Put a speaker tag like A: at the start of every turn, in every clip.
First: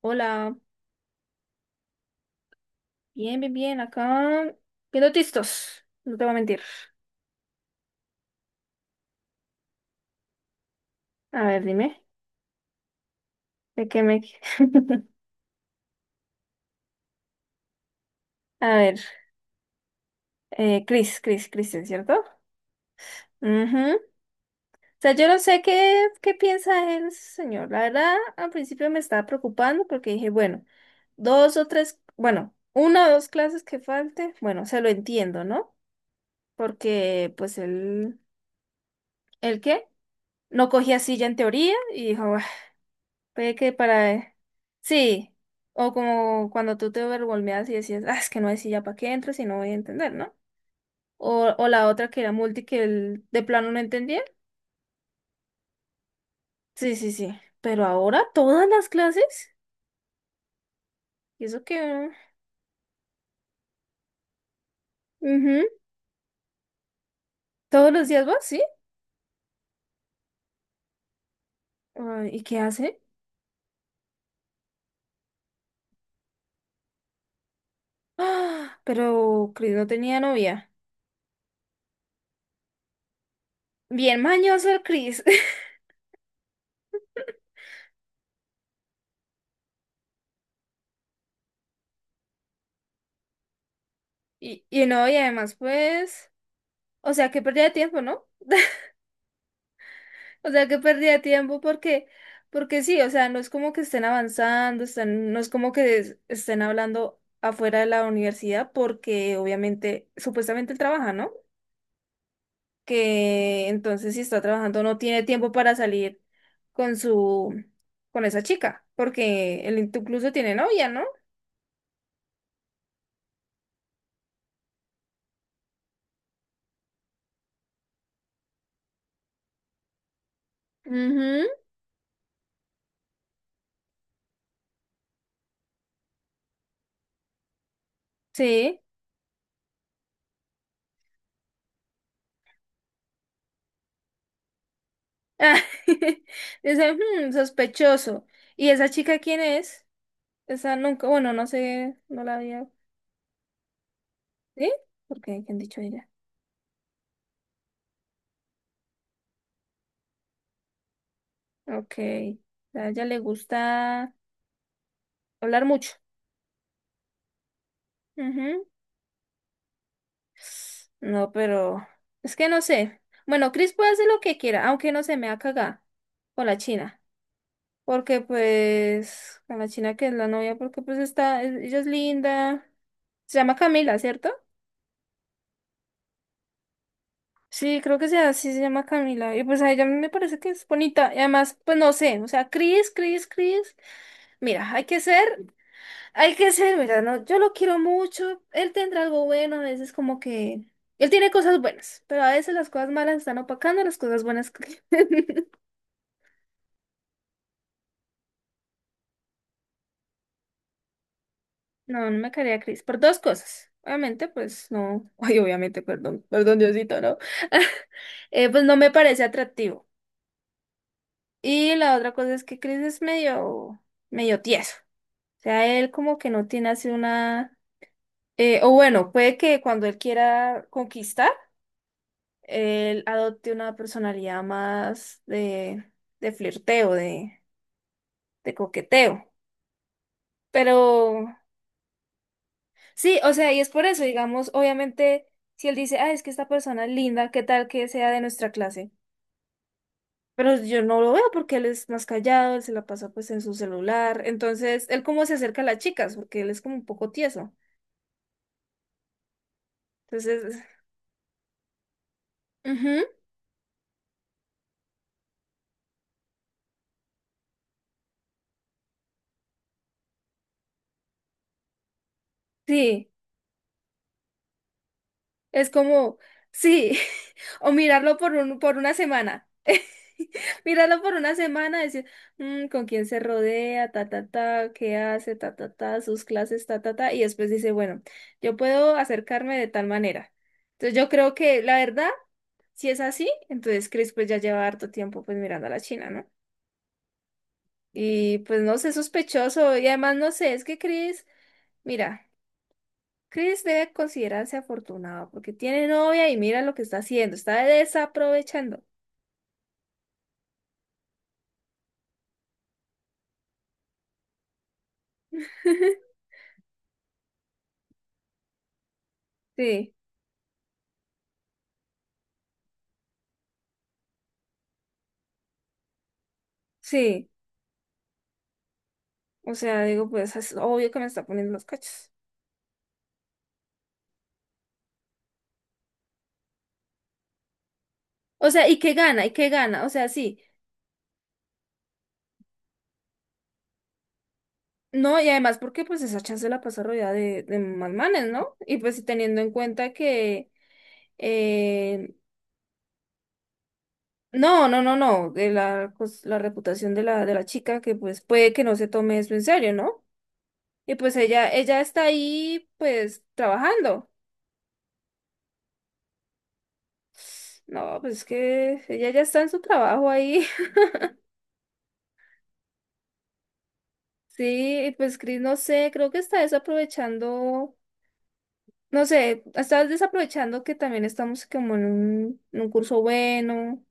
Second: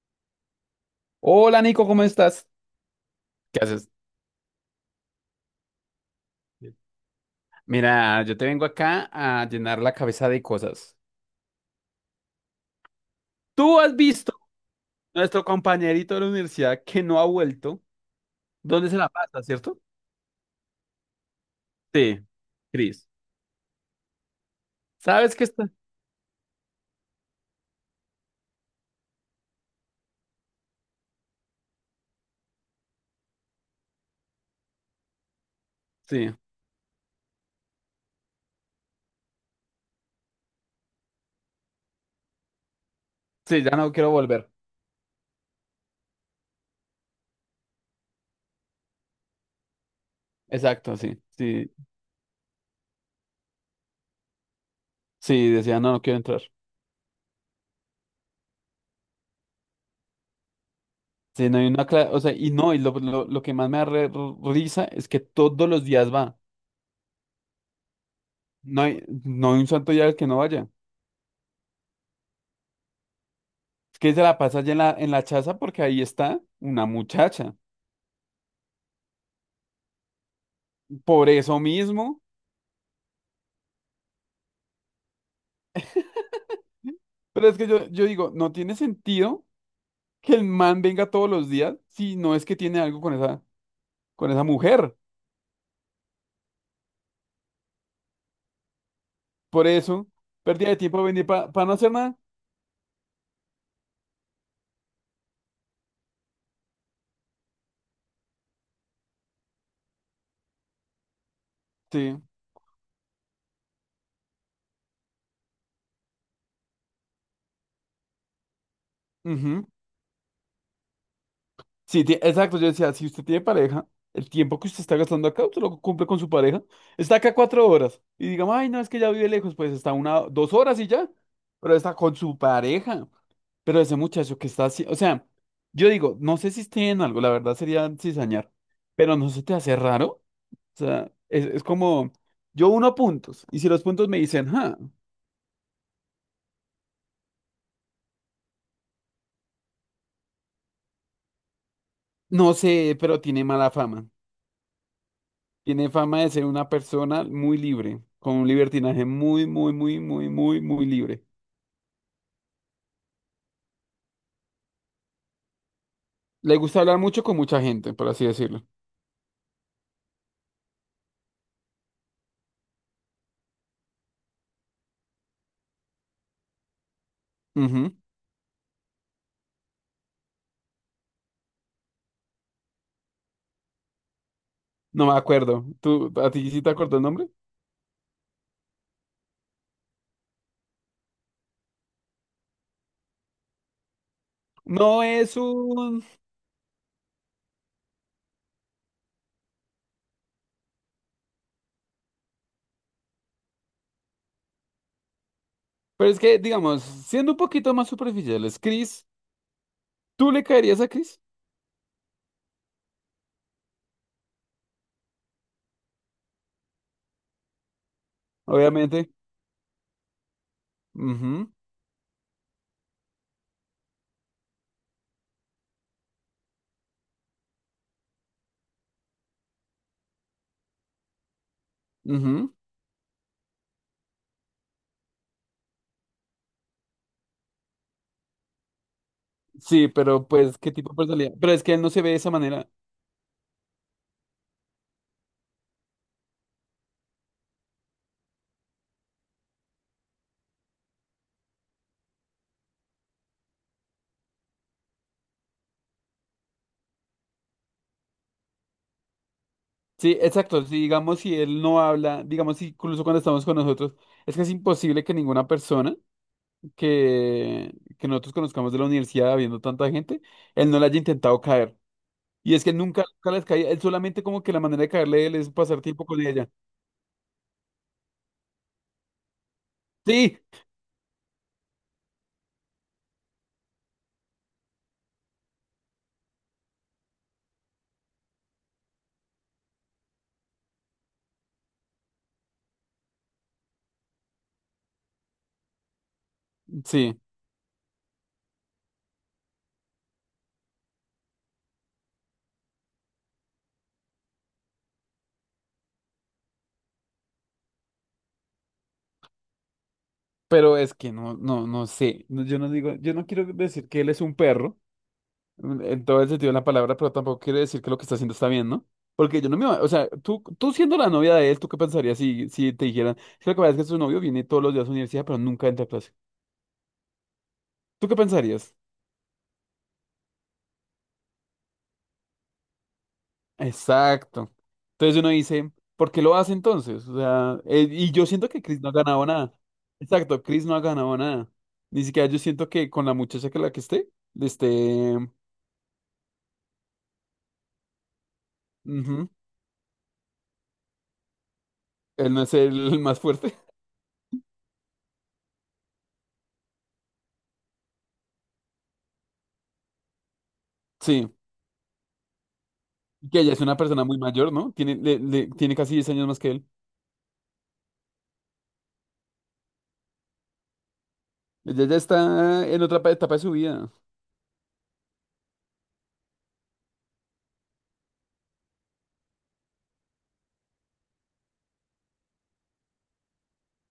A: Hola,
B: Hola Nico, ¿cómo estás?
A: bien, bien,
B: ¿Qué
A: bien,
B: haces?
A: acá viendo tistos, no te voy a mentir.
B: Mira, yo te vengo acá a llenar la cabeza de cosas.
A: A ver, dime,
B: Tú
A: ¿de
B: has
A: qué me...?
B: visto nuestro compañerito de la universidad que no ha vuelto.
A: A
B: ¿Dónde se
A: ver,
B: la pasa, cierto?
A: Christian,
B: Sí,
A: ¿cierto?
B: Cris.
A: Ujú. O sea, yo
B: ¿Sabes
A: no
B: qué
A: sé
B: está?
A: qué piensa el señor. La verdad, al principio me estaba preocupando porque dije, bueno, dos o tres, bueno, una o dos clases que falte, bueno, se lo entiendo, ¿no?
B: Sí,
A: Porque, pues, él, ¿el qué? No cogía silla en teoría y dijo, puede
B: sí, ya
A: que
B: no quiero
A: para...
B: volver.
A: sí, o como cuando tú te overwhelmeas y decías, ah, es que no sé si ya para qué entro si no voy a entender, ¿no?
B: Exacto, sí,
A: O
B: sí,
A: la otra que era multi de plano no entendía.
B: sí, decía, no, no quiero entrar.
A: Sí, sí, sí. Pero ahora todas las clases, y
B: Sí, no
A: eso
B: hay una
A: que...
B: o sea, y no, y lo que más me da risa es que
A: ujú,
B: todos los días va.
A: todos los días vas, ¿sí?
B: No hay un santo día al que no vaya.
A: Ah, ¿y qué hace?
B: Es que se la pasa allá en la chaza porque ahí está una muchacha.
A: Ah, pero Chris no tenía novia.
B: Por eso mismo.
A: Bien mañoso el Chris.
B: Pero es que yo digo, no tiene sentido que el man venga todos los días si no es que tiene algo con esa
A: Y
B: mujer.
A: no, y además pues... O sea, que pérdida de tiempo, ¿no?
B: Por eso,
A: O sea,
B: pérdida de
A: que
B: tiempo
A: pérdida de
B: venir
A: tiempo
B: para no hacer
A: porque,
B: nada.
A: porque sí, o sea, no es como que estén avanzando, están, no es como que estén hablando afuera de la universidad porque obviamente, supuestamente él trabaja, ¿no?
B: Sí.
A: Que entonces si está trabajando no tiene tiempo para salir con su, con esa chica, porque
B: Ujú.
A: él incluso tiene novia, ¿no?
B: Sí, exacto, yo decía, si usted tiene pareja, el tiempo que usted está gastando acá, usted lo cumple con su pareja, está acá 4 horas y digamos, ay, no, es que ya vive lejos, pues está una, 2 horas y ya,
A: Ujú,
B: pero está con su pareja, pero ese muchacho que está así, o sea, yo digo, no sé si esté en algo, la verdad sería cizañar,
A: sí.
B: pero no se te hace raro, o sea, es como, yo uno puntos y si los puntos me dicen, ah,
A: Ah, dice, "Hmm, sospechoso. ¿Y esa chica quién es? Esa nunca, bueno, no sé, no la
B: no
A: había.
B: sé, pero tiene mala fama.
A: ¿Sí? Porque ¿qué han dicho
B: Tiene
A: ella?
B: fama de ser una persona muy libre, con un libertinaje muy, muy, muy, muy, muy, muy libre.
A: Ok. A ella le gusta hablar mucho.
B: Le gusta hablar mucho con mucha gente, por así decirlo.
A: Ujú. No, pero es que no sé. Bueno, Chris puede hacer lo que quiera, aunque no se me ha cagado con la China.
B: Ujú.
A: Porque pues, con la China que es la novia, porque pues está, ella es linda. Se llama Camila, ¿cierto?
B: No me acuerdo. ¿Tú, a ti sí te acuerdas el nombre?
A: Sí, creo que sea así, se llama Camila. Y pues a ella me parece que es bonita. Y además, pues no sé, o sea, Chris. Mira, hay que
B: No
A: ser...
B: es un...
A: hay que ser, ¿verdad? No, yo lo quiero mucho. Él tendrá algo bueno, a veces como que... él tiene cosas buenas, pero a veces las cosas malas están opacando las cosas buenas.
B: Pero es que, digamos, siendo un poquito más superficiales, Chris, ¿tú le caerías a Chris?
A: No, no me caería a Chris. Por dos cosas. Obviamente, pues no. Ay, obviamente, perdón. Perdón, Diosito, ¿no? Pues no me
B: Obviamente.
A: parece atractivo.
B: Ujú,
A: Y la otra cosa es que Chris es medio, medio tieso. O sea, él como que no tiene así una... o bueno, puede que cuando él quiera conquistar
B: ujú.
A: él adopte una personalidad más de flirteo, de coqueteo.
B: Sí, pero pues, ¿qué
A: Pero
B: tipo de personalidad? Pero es que él no se ve de esa manera.
A: sí, o sea, y es por eso, digamos, obviamente, si él dice, ah, es que esta persona es linda, ¿qué tal que sea de nuestra clase? Pero yo no lo veo porque él es más callado, él se la pasa pues en su celular. Entonces, él cómo se acerca a las chicas, porque él es como un poco tieso.
B: Sí,
A: Entonces,
B: exacto. Si digamos, si él no habla, digamos, incluso
A: ujú,
B: cuando estamos con nosotros, es que es imposible que ninguna persona que nosotros conozcamos de la universidad habiendo tanta gente, él no le haya intentado caer. Y es que nunca,
A: sí.
B: nunca les caía, él solamente como que la manera de caerle a él es
A: Es
B: pasar tiempo
A: como,
B: con ella.
A: sí, o mirarlo por un, por una semana.
B: Sí,
A: Mirarlo por una semana, decir, "Mm, con quién se rodea, ta, ta, ta, qué hace, ta, ta, ta, sus clases, ta, ta, ta", y después dice, bueno, yo puedo acercarme de tal manera. Entonces yo creo que la verdad, si es así, entonces Chris pues ya lleva harto tiempo pues mirando a la China, ¿no?
B: sí,
A: Y pues no sé, sospechoso, y además no sé, es que Chris, mira. Chris debe considerarse afortunado porque tiene novia y mira lo que está haciendo, está desaprovechando.
B: pero es que no, no, no sé. No, yo no digo, yo no quiero decir que él es un perro, en todo el sentido de la palabra, pero tampoco quiero decir que lo que está haciendo está bien, ¿no? Porque yo no me, o
A: Sí,
B: sea, tú siendo la novia de él, ¿tú qué pensarías si, si te dijeran, es que lo que pasa es que su novio viene todos los días a la universidad, pero nunca entra a clase?
A: sí.
B: ¿Tú qué pensarías?
A: O sea, digo, pues es obvio que me está poniendo los cachos.
B: Exacto. Entonces uno dice, ¿por qué lo hace entonces? O sea, y yo siento
A: O
B: que
A: sea, ¿y
B: Chris no ha
A: qué
B: ganado
A: gana? ¿Y qué
B: nada.
A: gana? O sea, sí.
B: Exacto, Chris no ha ganado nada. Ni siquiera yo siento que con la muchacha que la que esté, este,
A: No, y además porque pues esa chance la pasa rodeada de más manes, ¿no? Y pues
B: ujú,
A: teniendo en cuenta que eh,
B: él no es el más fuerte.
A: no, no, no, no, de la, la reputación de la chica, que pues puede que no se tome eso en serio, ¿no? Y pues
B: Sí,
A: ella está ahí pues
B: que ella es una persona
A: trabajando.
B: muy mayor, ¿no? Tiene, tiene casi 10 años más que él.
A: No, pues es que ella ya está en su trabajo ahí.
B: Ella ya está en otra etapa de su vida.
A: Sí, y pues Chris, no sé, creo que está desaprovechando, no sé, está desaprovechando que también estamos como en un curso bueno,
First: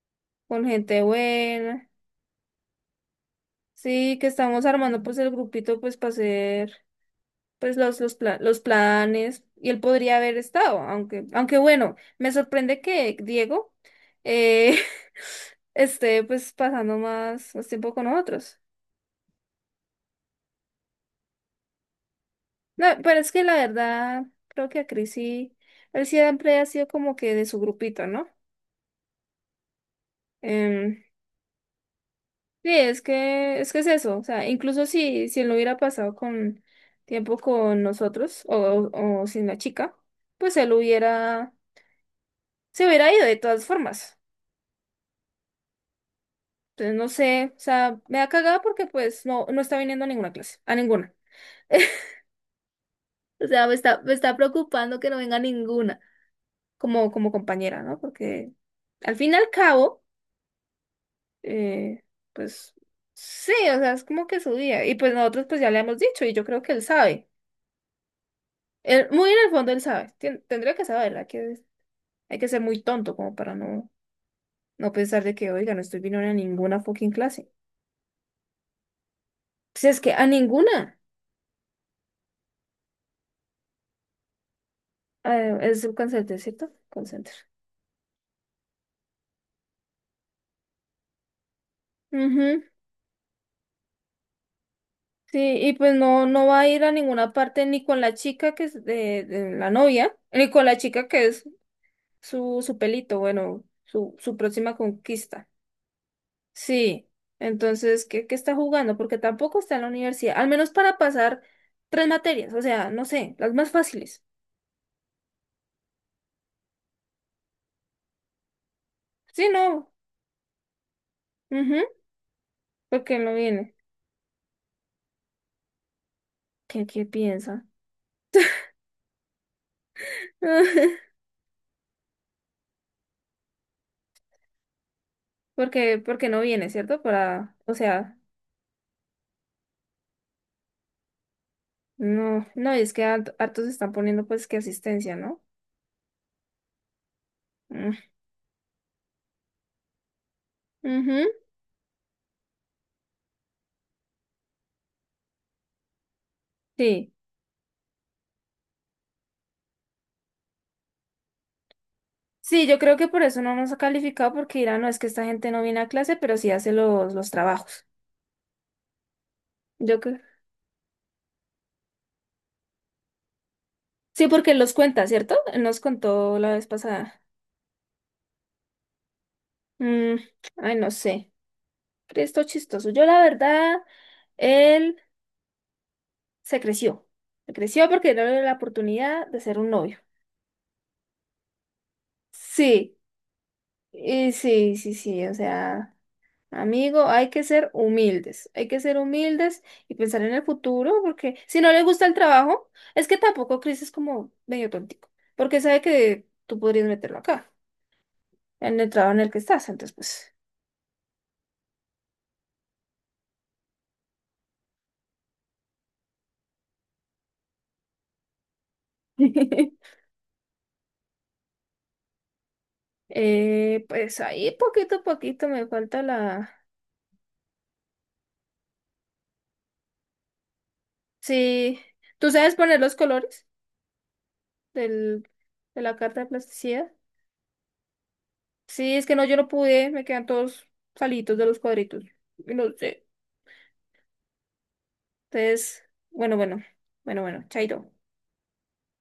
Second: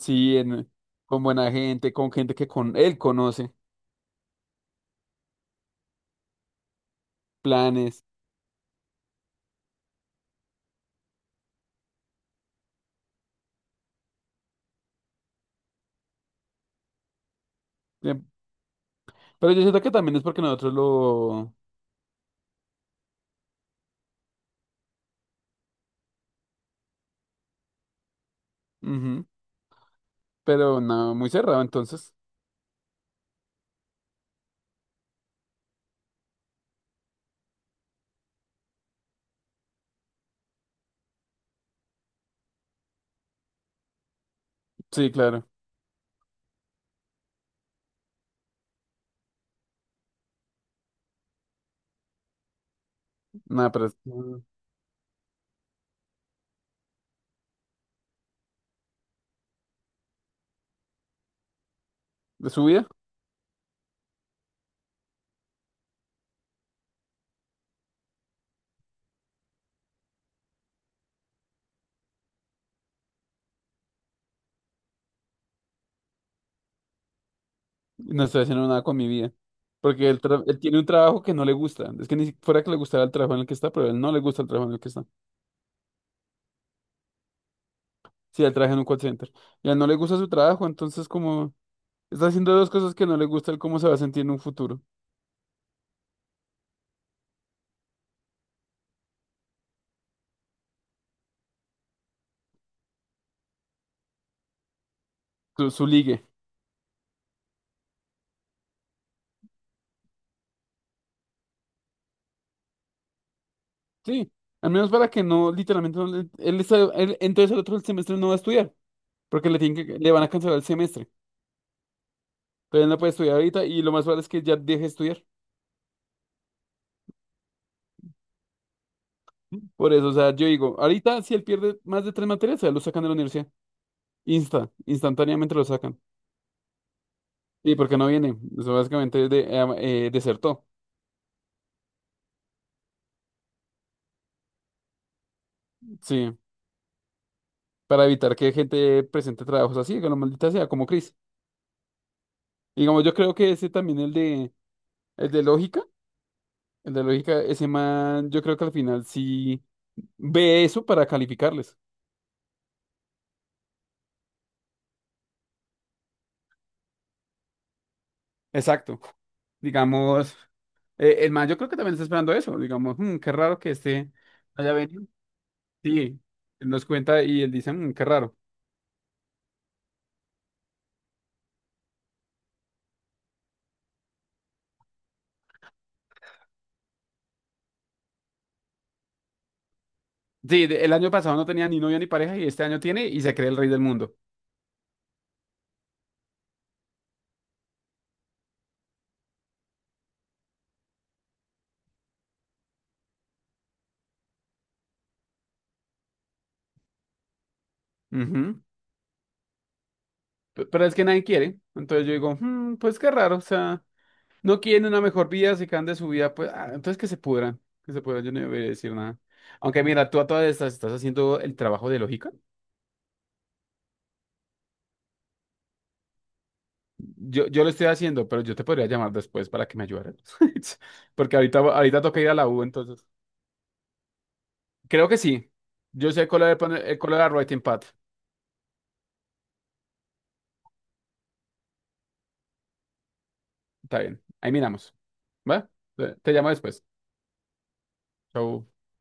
B: Sí,
A: con
B: en-
A: gente
B: con buena
A: buena.
B: gente, con gente que con él conoce,
A: Sí, que estamos armando pues el grupito pues para hacer pues
B: planes.
A: los, los planes, y él podría haber estado, aunque, aunque bueno, me sorprende que Diego eh, esté pues pasando más, más tiempo con
B: Bien.
A: nosotros.
B: Pero yo siento que también es porque nosotros lo...
A: No, pero es que la verdad, creo que a Chris sí, él siempre ha sido como que de su grupito, ¿no?
B: Ujú. Pero
A: Em,
B: no, muy cerrado entonces.
A: sí, es que, es que es eso, o sea, incluso si, si él no hubiera pasado con tiempo con nosotros o sin la chica, pues él hubiera, se hubiera ido de todas formas.
B: Sí, claro.
A: Entonces, no sé, o sea, me da cagada porque pues no, no está viniendo a ninguna clase, a ninguna. O sea,
B: Nada, pero es-
A: me está preocupando que no venga ninguna como, como compañera, ¿no? Porque al fin y al cabo... eh,
B: de su
A: pues
B: vida
A: sí, o sea, es como que su día. Y pues nosotros pues ya le hemos dicho y yo creo que él sabe. Él, muy en el fondo él sabe. Tendría que saber, hay que ser muy tonto como para no, no pensar de que, oiga, no estoy viniendo a ninguna fucking clase.
B: no estoy haciendo nada con mi vida.
A: Si es
B: Porque
A: que
B: él,
A: a
B: él
A: ninguna.
B: tiene un trabajo que no le gusta. Es que ni fuera que le gustara el trabajo en el que está, pero él no le gusta el trabajo en el que está.
A: Es un consenter, ¿cierto? Consenter.
B: Sí, él trabaja en un call center. Y a él no le gusta su trabajo, entonces como está haciendo
A: Ujú,
B: dos cosas que no le gusta, él cómo se va a sentir en un futuro.
A: sí, y pues no, no va a ir a ninguna parte ni con la chica que es de la novia, ni con la chica que es su, su pelito, bueno, su próxima conquista.
B: Su ligue.
A: Sí, entonces, ¿qué, qué está jugando? Porque tampoco está en la universidad, al menos para pasar tres materias, o sea, no sé, las más fáciles.
B: Sí. Al menos para que no, literalmente, no le- él, está- él- entonces el otro semestre no va a estudiar.
A: Sí,
B: Porque le tienen
A: no,
B: que, le van a cancelar el semestre.
A: ujú,
B: Entonces él no puede
A: porque no
B: estudiar ahorita
A: viene.
B: y lo más probable es que ya deje de estudiar.
A: ¿Qué, qué piensa?
B: Por eso, o sea, yo digo, ahorita si él pierde más de 3 materias, a él lo sacan de la universidad. Insta, instantáneamente lo
A: Porque,
B: sacan.
A: porque no viene, ¿cierto? Para, o
B: Sí, porque no
A: sea,
B: viene, eso básicamente es de, desertó.
A: no, no, y es que hartos están poniendo pues que asistencia, ¿no?
B: Sí, para
A: Mm,
B: evitar que gente presente trabajos así, que lo maldita sea, como Chris.
A: ujú,
B: Digamos, yo creo que ese también, el de lógica, el de
A: sí.
B: lógica, ese man, yo creo que al final sí ve eso para calificarles.
A: Sí, yo creo que por eso no nos ha calificado, porque dirán, no, es que esta gente no viene a clase, pero sí hace los trabajos.
B: Exacto.
A: Yo,
B: Digamos, el man, yo creo que también está esperando eso. Digamos, "Mm, qué raro que este
A: sí, porque él
B: haya
A: los
B: venido.
A: cuenta, ¿cierto? Él nos
B: Sí,
A: contó la vez
B: él nos
A: pasada.
B: cuenta y él dice, "Mm, qué raro.
A: Mm, ay, no sé. Esto chistoso. Yo, la verdad, él se creció. Se creció porque no le dio la oportunidad de ser un novio.
B: Sí, el año pasado no tenía ni novia ni pareja y este año
A: Sí,
B: tiene y se cree el rey del mundo.
A: y sí, sí, sí. O sea, amigo, hay que ser humildes. Hay que ser humildes y pensar en el futuro, porque si no le gusta el trabajo, es que tampoco Chris es como medio tontico, porque sabe que tú podrías meterlo acá,
B: Ujú.
A: en el trabajo en el que estás. Entonces, pues.
B: Pero es que nadie quiere. Entonces yo digo, "Mm, pues qué raro, o sea, no quieren una mejor vida, se quedan de su vida, pues, ah, entonces que se pudran, yo no voy a decir nada. Aunque mira, tú a todas estas estás haciendo el trabajo de lógica.
A: Pues ahí poquito a poquito me falta la...
B: Yo lo estoy haciendo, pero yo te podría llamar después para que me ayudaras. Porque ahorita,
A: Sí,
B: ahorita toca ir
A: ¿tú
B: a la
A: sabes
B: U,
A: poner los
B: entonces.
A: colores
B: Creo que
A: del,
B: sí.
A: de la
B: Yo
A: carta
B: sé
A: de plasticidad?
B: el color de la writing pad.
A: Sí, es que no, yo no pude, me quedan todos salitos de los cuadritos. Y no sé.
B: Está bien. Ahí miramos. ¿Va?
A: Entonces,
B: Te
A: bueno,
B: llamo
A: bueno,
B: después.
A: bueno, bueno, chaito.
B: Chau.